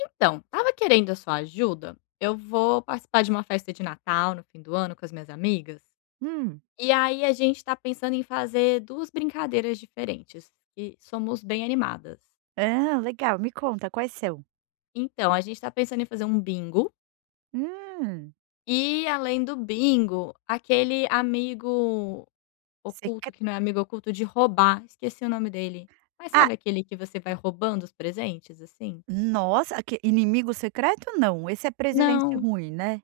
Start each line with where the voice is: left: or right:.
left: Então, estava querendo a sua ajuda. Eu vou participar de uma festa de Natal no fim do ano com as minhas amigas.
right: Hum.
left: E aí a gente está pensando em fazer duas brincadeiras diferentes e somos bem animadas.
right: Ah, legal, me conta quais são?
left: Então, a gente está pensando em fazer um bingo
right: Hum,
left: e além do bingo, aquele amigo
right: secre
left: oculto que não é amigo oculto de roubar, esqueci o nome dele. Mas
right: ah,
left: sabe aquele que você vai roubando os presentes assim?
right: nossa, que inimigo secreto não, esse é presente
left: Não.
right: ruim, né.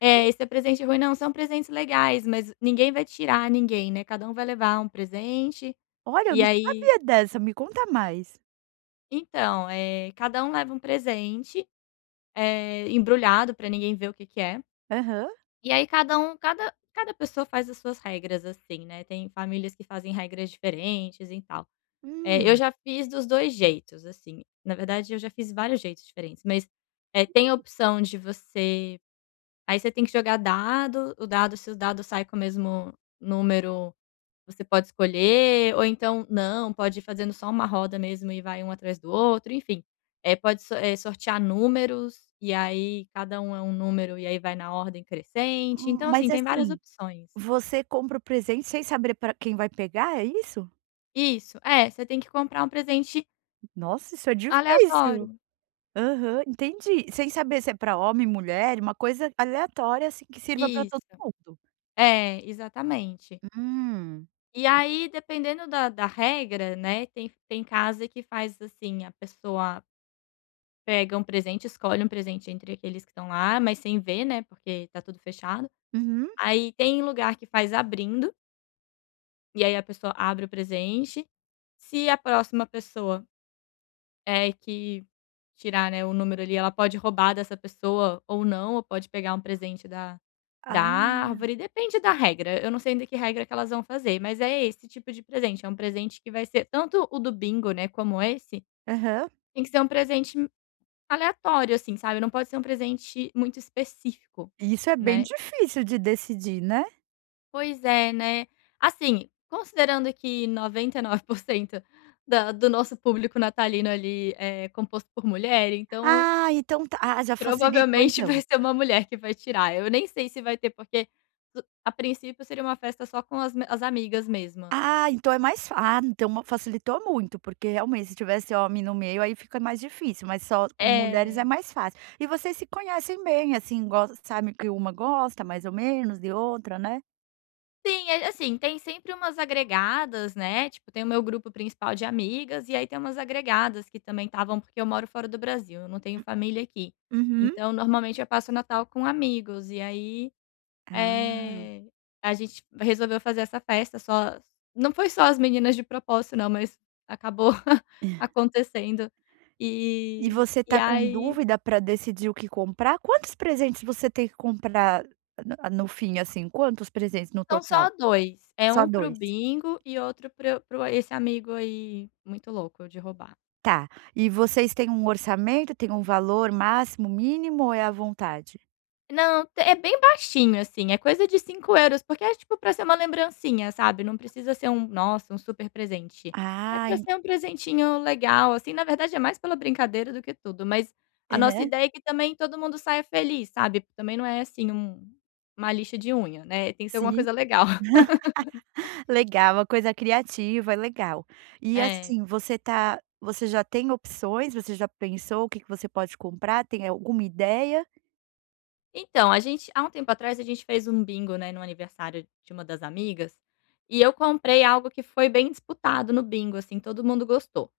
left: É, esse é presente ruim. Não, são presentes legais, mas ninguém vai tirar ninguém, né, cada um vai levar um presente.
right: Olha, eu
left: E
right: não
left: aí
right: sabia dessa, me conta mais.
left: então, cada um leva um presente, embrulhado para ninguém ver o que que é.
right: Aham.
left: E aí cada um cada cada pessoa faz as suas regras, assim, né, tem famílias que fazem regras diferentes e tal. Eu
right: Hum.
left: já fiz dos 2 jeitos, assim, na verdade eu já fiz vários jeitos diferentes, mas tem a opção de você aí você tem que jogar dado, o dado se o dado sai com o mesmo número. Você pode escolher, ou então não, pode ir fazendo só uma roda mesmo e vai um atrás do outro, enfim. Pode sortear números, e aí cada um é um número, e aí vai na ordem crescente. Então,
right: Mas
left: assim, tem várias
right: assim,
left: opções.
right: você compra o presente sem saber para quem vai pegar, é isso?
left: Isso, é, você tem que comprar um presente
right: Nossa, isso é difícil.
left: aleatório.
right: Aham, entendi. Sem saber se é para homem, mulher, uma coisa aleatória, assim, que sirva para todo
left: Isso,
right: mundo.
left: é, exatamente.
right: Hum.
left: E aí, dependendo da regra, né, tem casa que faz assim, a pessoa pega um presente, escolhe um presente entre aqueles que estão lá, mas sem ver, né, porque tá tudo fechado.
right: Uhum.
left: Aí tem lugar que faz abrindo, e aí a pessoa abre o presente. Se a próxima pessoa, é que tirar, né, o número ali, ela pode roubar dessa pessoa ou não, ou pode pegar um presente da
right: Ah,
left: árvore, depende da regra. Eu não sei ainda que regra que elas vão fazer, mas é esse tipo de presente, é um presente que vai ser tanto o do bingo, né, como esse,
right: aham.
left: tem que ser um presente aleatório, assim, sabe, não pode ser um presente muito específico,
right: Isso é bem
left: né.
right: difícil de decidir, né.
left: Pois é, né. Assim, considerando que 99% da do nosso público natalino ali é composto por mulher, então
right: Ah, então tá. Ah, já facilitou
left: provavelmente vai
right: então.
left: ser uma mulher que vai tirar. Eu nem sei se vai ter, porque a princípio seria uma festa só com as amigas mesmo.
right: Ah, então é mais fácil, ah, então ma facilitou muito, porque realmente se tivesse homem no meio, aí fica mais difícil, mas só com mulheres é
left: É.
right: mais fácil. E vocês se conhecem bem, assim, gos sabe que uma gosta mais ou menos de outra, né?
left: Sim, é assim, tem sempre umas agregadas, né, tipo, tem o meu grupo principal de amigas, e aí tem umas agregadas que também estavam porque eu moro fora do Brasil, eu não tenho família aqui.
right: Uhum.
left: Então, normalmente eu passo o Natal com amigos. E aí,
right: Ah.
left: eh, a gente resolveu fazer essa festa só, não foi só as meninas de propósito não, mas acabou acontecendo.
right: E
left: E
right: você
left: e
right: tá com
left: aí
right: dúvida para decidir o que comprar? Quantos presentes você tem que comprar no no fim, assim, quantos presentes no
left: são
right: total?
left: só dois. É
right: Só
left: um pro
right: 2.
left: bingo e outro pro o esse amigo aí muito louco de roubar.
right: Tá. E vocês têm um orçamento, tem um valor máximo, mínimo ou é à vontade?
left: Não, é bem baixinho, assim, é coisa de 5 euros, porque é, tipo, pra ser uma lembrancinha, sabe, não precisa ser um nossa, um super presente. É
right: Ah,
left: pra
right: en
left: ser um presentinho legal, assim, na verdade é mais pela brincadeira do que tudo, mas a nossa
right: aham,
left: ideia é que também todo mundo saia feliz, sabe, também não é, assim, uma lixa de unha, né, tem que ser alguma
right: sim.
left: coisa legal.
right: Legal, uma coisa criativa, legal. E
left: É.
right: assim, você já tem opções? Você já pensou o que que você pode comprar? Tem alguma ideia?
left: Então, a gente há um tempo atrás a gente fez um bingo, né, no aniversário de uma das amigas, e eu comprei algo que foi bem disputado no bingo, assim, todo mundo gostou.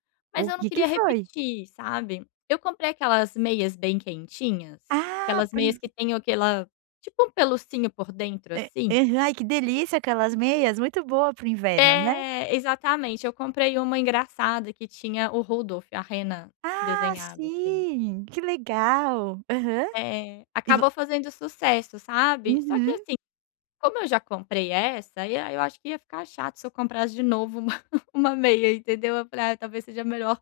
right: O
left: Mas eu não
right: que que
left: queria
right: foi?
left: repetir, sabe. Eu comprei aquelas meias bem quentinhas,
right: Ah,
left: aquelas
right: para o
left: meias
right: inv
left: que tem aquela tipo um pelucinho por dentro,
right: eh,
left: assim.
right: Ai, que delícia aquelas meias, muito boa para inverno, né?
left: É, exatamente. Eu comprei uma engraçada que tinha o Rudolf, a rena
right: Ah,
left: desenhado, assim.
right: sim, que legal. Aham.
left: É,
right: E vo
left: acabou fazendo sucesso, sabe. Só que
right: uhum.
left: assim. Como eu já comprei essa, e aí eu acho que ia ficar chato se eu comprasse de novo uma uma meia, entendeu. Eu falei: "Ah, talvez seja melhor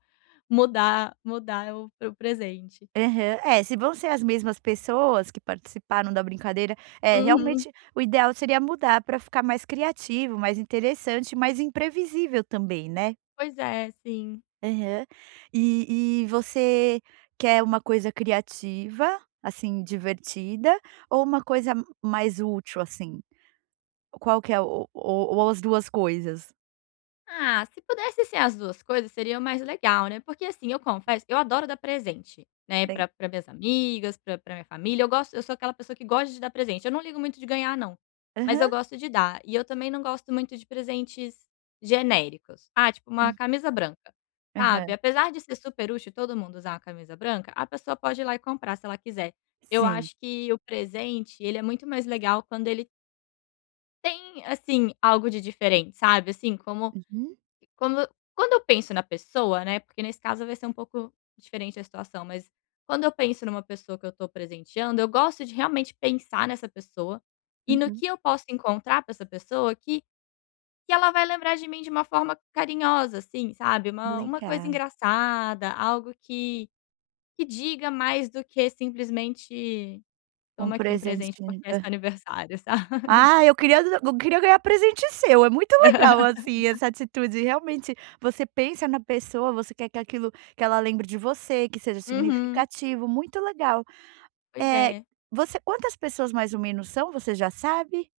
left: mudar o presente".
right: Aham. É, se vão ser as mesmas pessoas que participaram da brincadeira, é,
left: Uhum.
right: realmente o ideal seria mudar para ficar mais criativo, mais interessante, mais imprevisível também, né.
left: Pois é, sim.
right: Aham. E você quer uma coisa criativa, assim, divertida, ou uma coisa mais útil, assim? Qual que é o ou as duas coisas?
left: Ah, se pudesse ser as 2 coisas, seria o mais legal, né, porque, assim, eu confesso, eu adoro dar presente, né,
right: Tem
left: pra minhas amigas, pra minha família, eu sou aquela pessoa que gosta de dar presente, eu não ligo muito de ganhar não, mas eu
right: aham.
left: gosto de dar. E eu também não gosto muito de presentes genéricos. Ah, tipo uma
right: Hum.
left: camisa branca,
right: Aham.
left: sabe, apesar de ser super útil todo mundo usar uma camisa branca, a pessoa pode ir lá e comprar se ela quiser. Eu
right: Sim.
left: acho que o presente, ele é muito mais legal quando ele tem, assim, algo de diferente, sabe, assim, como
right: Uhum,
left: quando quando eu penso na pessoa, né, porque nesse caso vai ser um pouco diferente a situação, mas quando eu penso numa pessoa que eu tô presenteando, eu gosto de realmente pensar nessa pessoa e no
right: uhum.
left: que eu posso encontrar pra essa pessoa que ela vai lembrar de mim de uma forma carinhosa, assim, sabe, uma coisa
right: Legal.
left: engraçada, algo que diga mais do que simplesmente:
right: Um
left: "Toma aqui um presente
right: presente
left: porque é seu aniversário", sabe.
right: eu queria ganhar presente seu, é muito legal, assim, essa atitude, realmente, você pensa na pessoa, você quer que aquilo que ela lembre de você, que seja
left: Uhum.
right: significativo, muito legal.
left: Pois
right: É,
left: é.
right: você quantas pessoas mais ou menos são, você já sabe?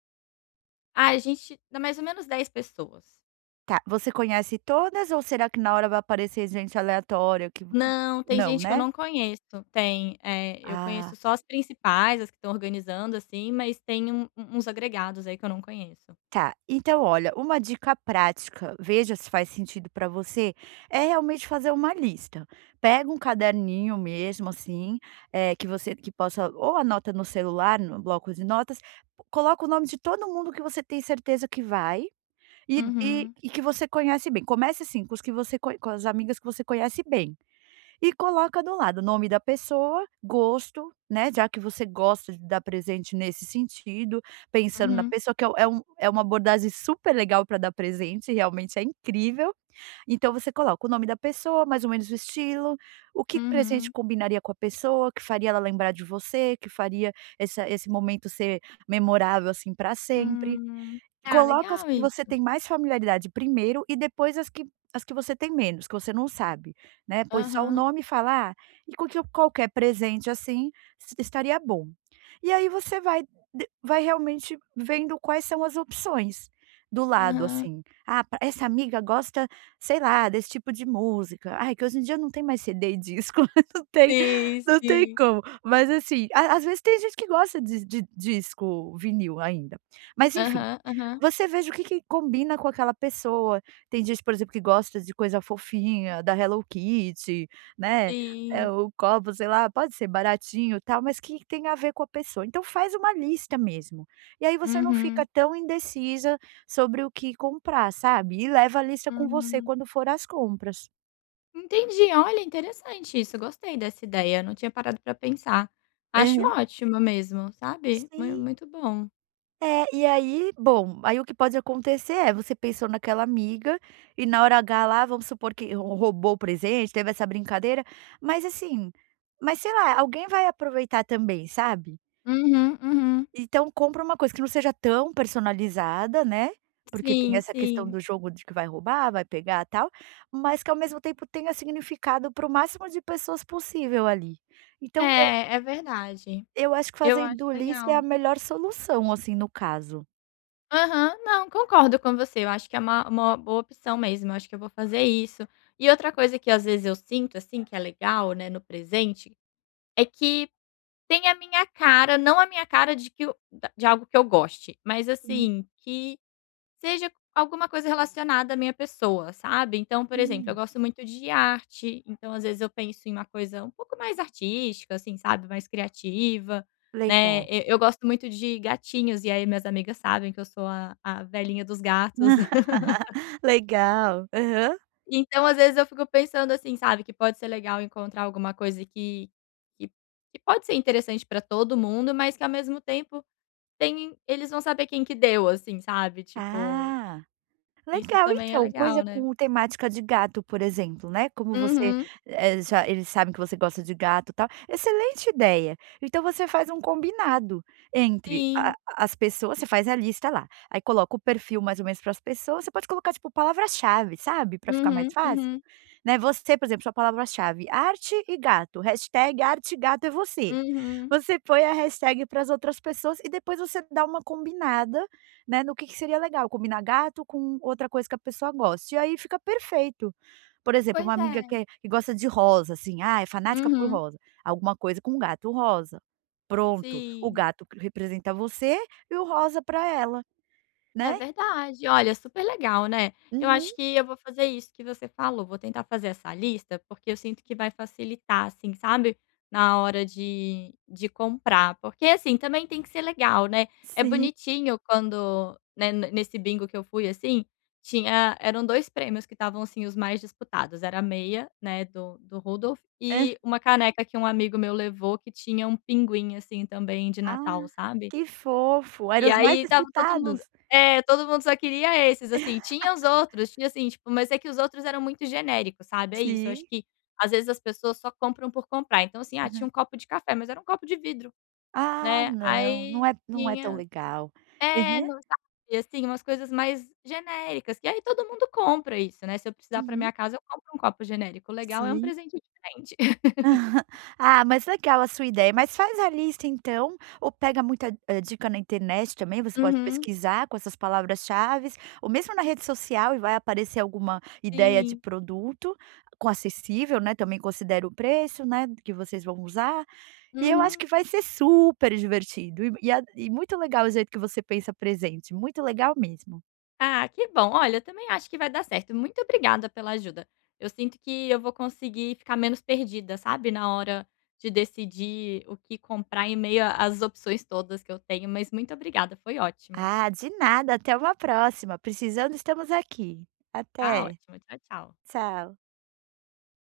left: Ah, a gente dá mais ou menos 10 pessoas.
right: Tá, você conhece todas ou será que na hora vai aparecer gente aleatória que
left: Não, tem
right: não,
left: gente que eu
right: né?
left: não conheço. Tem, eu
right: Ah.
left: conheço só as principais, as que estão organizando, assim, mas tem uns agregados aí que eu não conheço.
right: Tá, então olha, uma dica prática, veja se faz sentido para você, é realmente fazer uma lista. Pega um caderninho mesmo assim, que possa ou anota no celular, no bloco de notas, coloca o nome de todo mundo que você tem certeza que vai e e
left: Uhum,
right: e que você conhece bem. Comece assim, com as amigas que você conhece bem. E coloca do lado nome da pessoa, gosto, né, já que você gosta de dar presente nesse sentido, pensando na
left: uhum,
right: pessoa que é uma abordagem super legal para dar presente, realmente é incrível. Então você coloca o nome da pessoa, mais ou menos o estilo, o que presente
left: uhum.
right: combinaria com a pessoa, que faria ela lembrar de você, que faria essa esse momento ser memorável, assim, para sempre.
left: Hum. Ah,
right: Coloca as
left: legal
right: que você
left: isso.
right: tem mais familiaridade primeiro e depois as que você tem menos, que você não sabe, né. Põe só o
left: Aham,
right: nome e fala: "Ah, e com que qualquer presente, assim, es estaria bom". E aí você vai realmente vendo quais são as opções do lado,
left: aham.
right: assim. "Ah, pra essa amiga gosta, sei lá, desse tipo de música". Ai, que hoje em dia não tem mais CD e disco, não tem
left: Sim,
right: não tem
left: sim.
right: como. Mas, assim, a às vezes tem gente que gosta de disco vinil ainda. Mas enfim.
left: Aham, aham.
right: Você veja o que que combina com aquela pessoa. Tem gente, por exemplo, que gosta de coisa fofinha, da Hello Kitty, né,
left: Sim.
right: o copo, sei lá, pode ser baratinho, e tal, mas que tem a ver com a pessoa. Então faz uma lista mesmo. E aí você não fica
left: Uhum,
right: tão indecisa sobre o que comprar, sabe. E leva a lista com você
left: hum.
right: quando for às compras.
left: Entendi. Olha, interessante isso, gostei dessa ideia, não tinha parado pra pensar. Acho
right: Aham,
left: ótima mesmo, sabe. Mui
right: sim.
left: muito bom.
right: É, e aí, bom, aí o que pode acontecer é, você pensou naquela amiga e na hora H lá, vamos supor que roubou o presente, teve essa brincadeira, mas assim, mas sei lá, alguém vai aproveitar também, sabe.
left: Uhum, uhum.
right: Então compra uma coisa que não seja tão personalizada, né, porque tem
left: Sim,
right: essa questão
left: sim.
right: do jogo de que vai roubar, vai pegar, tal, mas que ao mesmo tempo tenha significado para o máximo de pessoas possível ali. Então eu
left: É, é verdade.
right: eu acho que
left: Eu
right: fazer
left: acho
right: do lista é a
left: legal.
right: melhor solução, assim, no caso.
left: Aham. Não, concordo com você, eu acho que é uma boa opção mesmo, eu acho que eu vou fazer isso. E outra coisa que às vezes eu sinto, assim, que é legal, né, no presente, é que tem a minha cara, não a minha cara de que eu da de algo que eu goste, mas assim, que seja alguma coisa relacionada à minha pessoa, sabe. Então, por exemplo, eu
right: Uhum.
left: gosto muito de arte, então às vezes eu penso em uma coisa um pouco mais artística, assim, sabe, mais criativa, né.
right: Legal.
left: E eu gosto muito de gatinhos, e aí minhas amigas sabem que eu sou a velhinha dos gatos.
right: Legal. Aham.
left: Então, às vezes eu fico pensando assim, sabe, que pode ser legal encontrar alguma coisa que que pode ser interessante pra todo mundo, mas que ao mesmo tempo tem eles vão saber quem que deu, assim, sabe, tipo,
right: Ah,
left: isso
right: legal,
left: também é
right: então, coisa
left: legal, né.
right: com temática de gato, por exemplo, né, como você,
left: Uhum.
right: já eles sabem que você gosta de gato, e tal, excelente ideia. Então você faz um combinado entre a
left: Sim.
right: as pessoas você faz a lista lá, aí coloca o perfil mais ou menos para as pessoas, você pode colocar, tipo, palavra-chave, sabe, para ficar mais
left: Uhum,
right: fácil,
left: uhum,
right: né, você, por exemplo, sua palavra-chave: "Arte e gato", hashtag arte e gato é você.
left: uhum.
right: Você põe a hashtag para as outras pessoas e depois você dá uma combinada né, no que seria legal, combinar gato com outra coisa que a pessoa gosta e aí fica perfeito. Por exemplo, uma
left: Pois é.
right: amiga que é que gosta de rosa, assim, ah, é fanática por
left: Uhum.
right: rosa, alguma coisa com gato rosa. Pronto, o
left: Sim.
right: gato que representa você e o rosa para ela, né.
left: É verdade. Olha, super legal, né. Eu
right: Uhum,
left: acho que eu vou fazer isso que você falou, vou tentar fazer essa lista, porque eu sinto que vai facilitar, assim, sabe, na hora de comprar. Porque, assim, também tem que ser legal, né. É
right: sim.
left: bonitinho quando, né, ne nesse bingo que eu fui, assim, tinha eram 2 prêmios que estavam, assim, os mais disputados, era a meia, né, do Rudolf
right: Hã.
left: e uma caneca que um amigo meu levou que tinha um pinguim, assim, também de
right: Ah,
left: Natal, sabe.
right: que fofo, eram
left: E
right: os mais
left: aí tava todo mundo,
right: disputados.
left: é, todo mundo só queria esses, assim, tinha os outros, tinha assim, tipo, mas é que os outros eram muito genéricos, sabe, é isso, eu
right: Sim.
left: acho que às vezes as pessoas só compram por comprar, então assim, ah, tinha
right: Aham.
left: um copo de café, mas era um copo de vidro,
right: Ah,
left: né,
right: não,
left: aí
right: não é tão
left: tinha,
right: legal.
left: é,
right: Aham,
left: não sabe, assim, umas coisas mais genéricas, que aí todo mundo compra isso, né, se eu precisar pra
right: uhum,
left: minha casa eu compro um copo genérico, o legal é um
right: sim.
left: presente diferente.
right: Ah, mas legal a sua ideia, mas faz a lista então, ou pega muita, dica na internet também, você pode
left: Uhum,
right: pesquisar com essas palavras-chaves, ou mesmo na rede social e vai aparecer alguma ideia de
left: sim.
right: produto, com acessível, né, também considera o preço, né, que vocês vão usar, e eu acho
left: Uhum.
right: que vai ser super divertido e muito legal o jeito que você pensa presente, muito legal mesmo.
left: Ah, que bom. Olha, eu também acho que vai dar certo. Muito obrigada pela ajuda. Eu sinto que eu vou conseguir ficar menos perdida, sabe, na hora de decidir o que comprar em meio às opções todas que eu tenho. Mas muito obrigada, foi ótimo.
right: Ah, de nada, até uma próxima, precisando estamos aqui.
left: Tá
right: Até,
left: ótimo. Tchau, tchau.
right: tchau.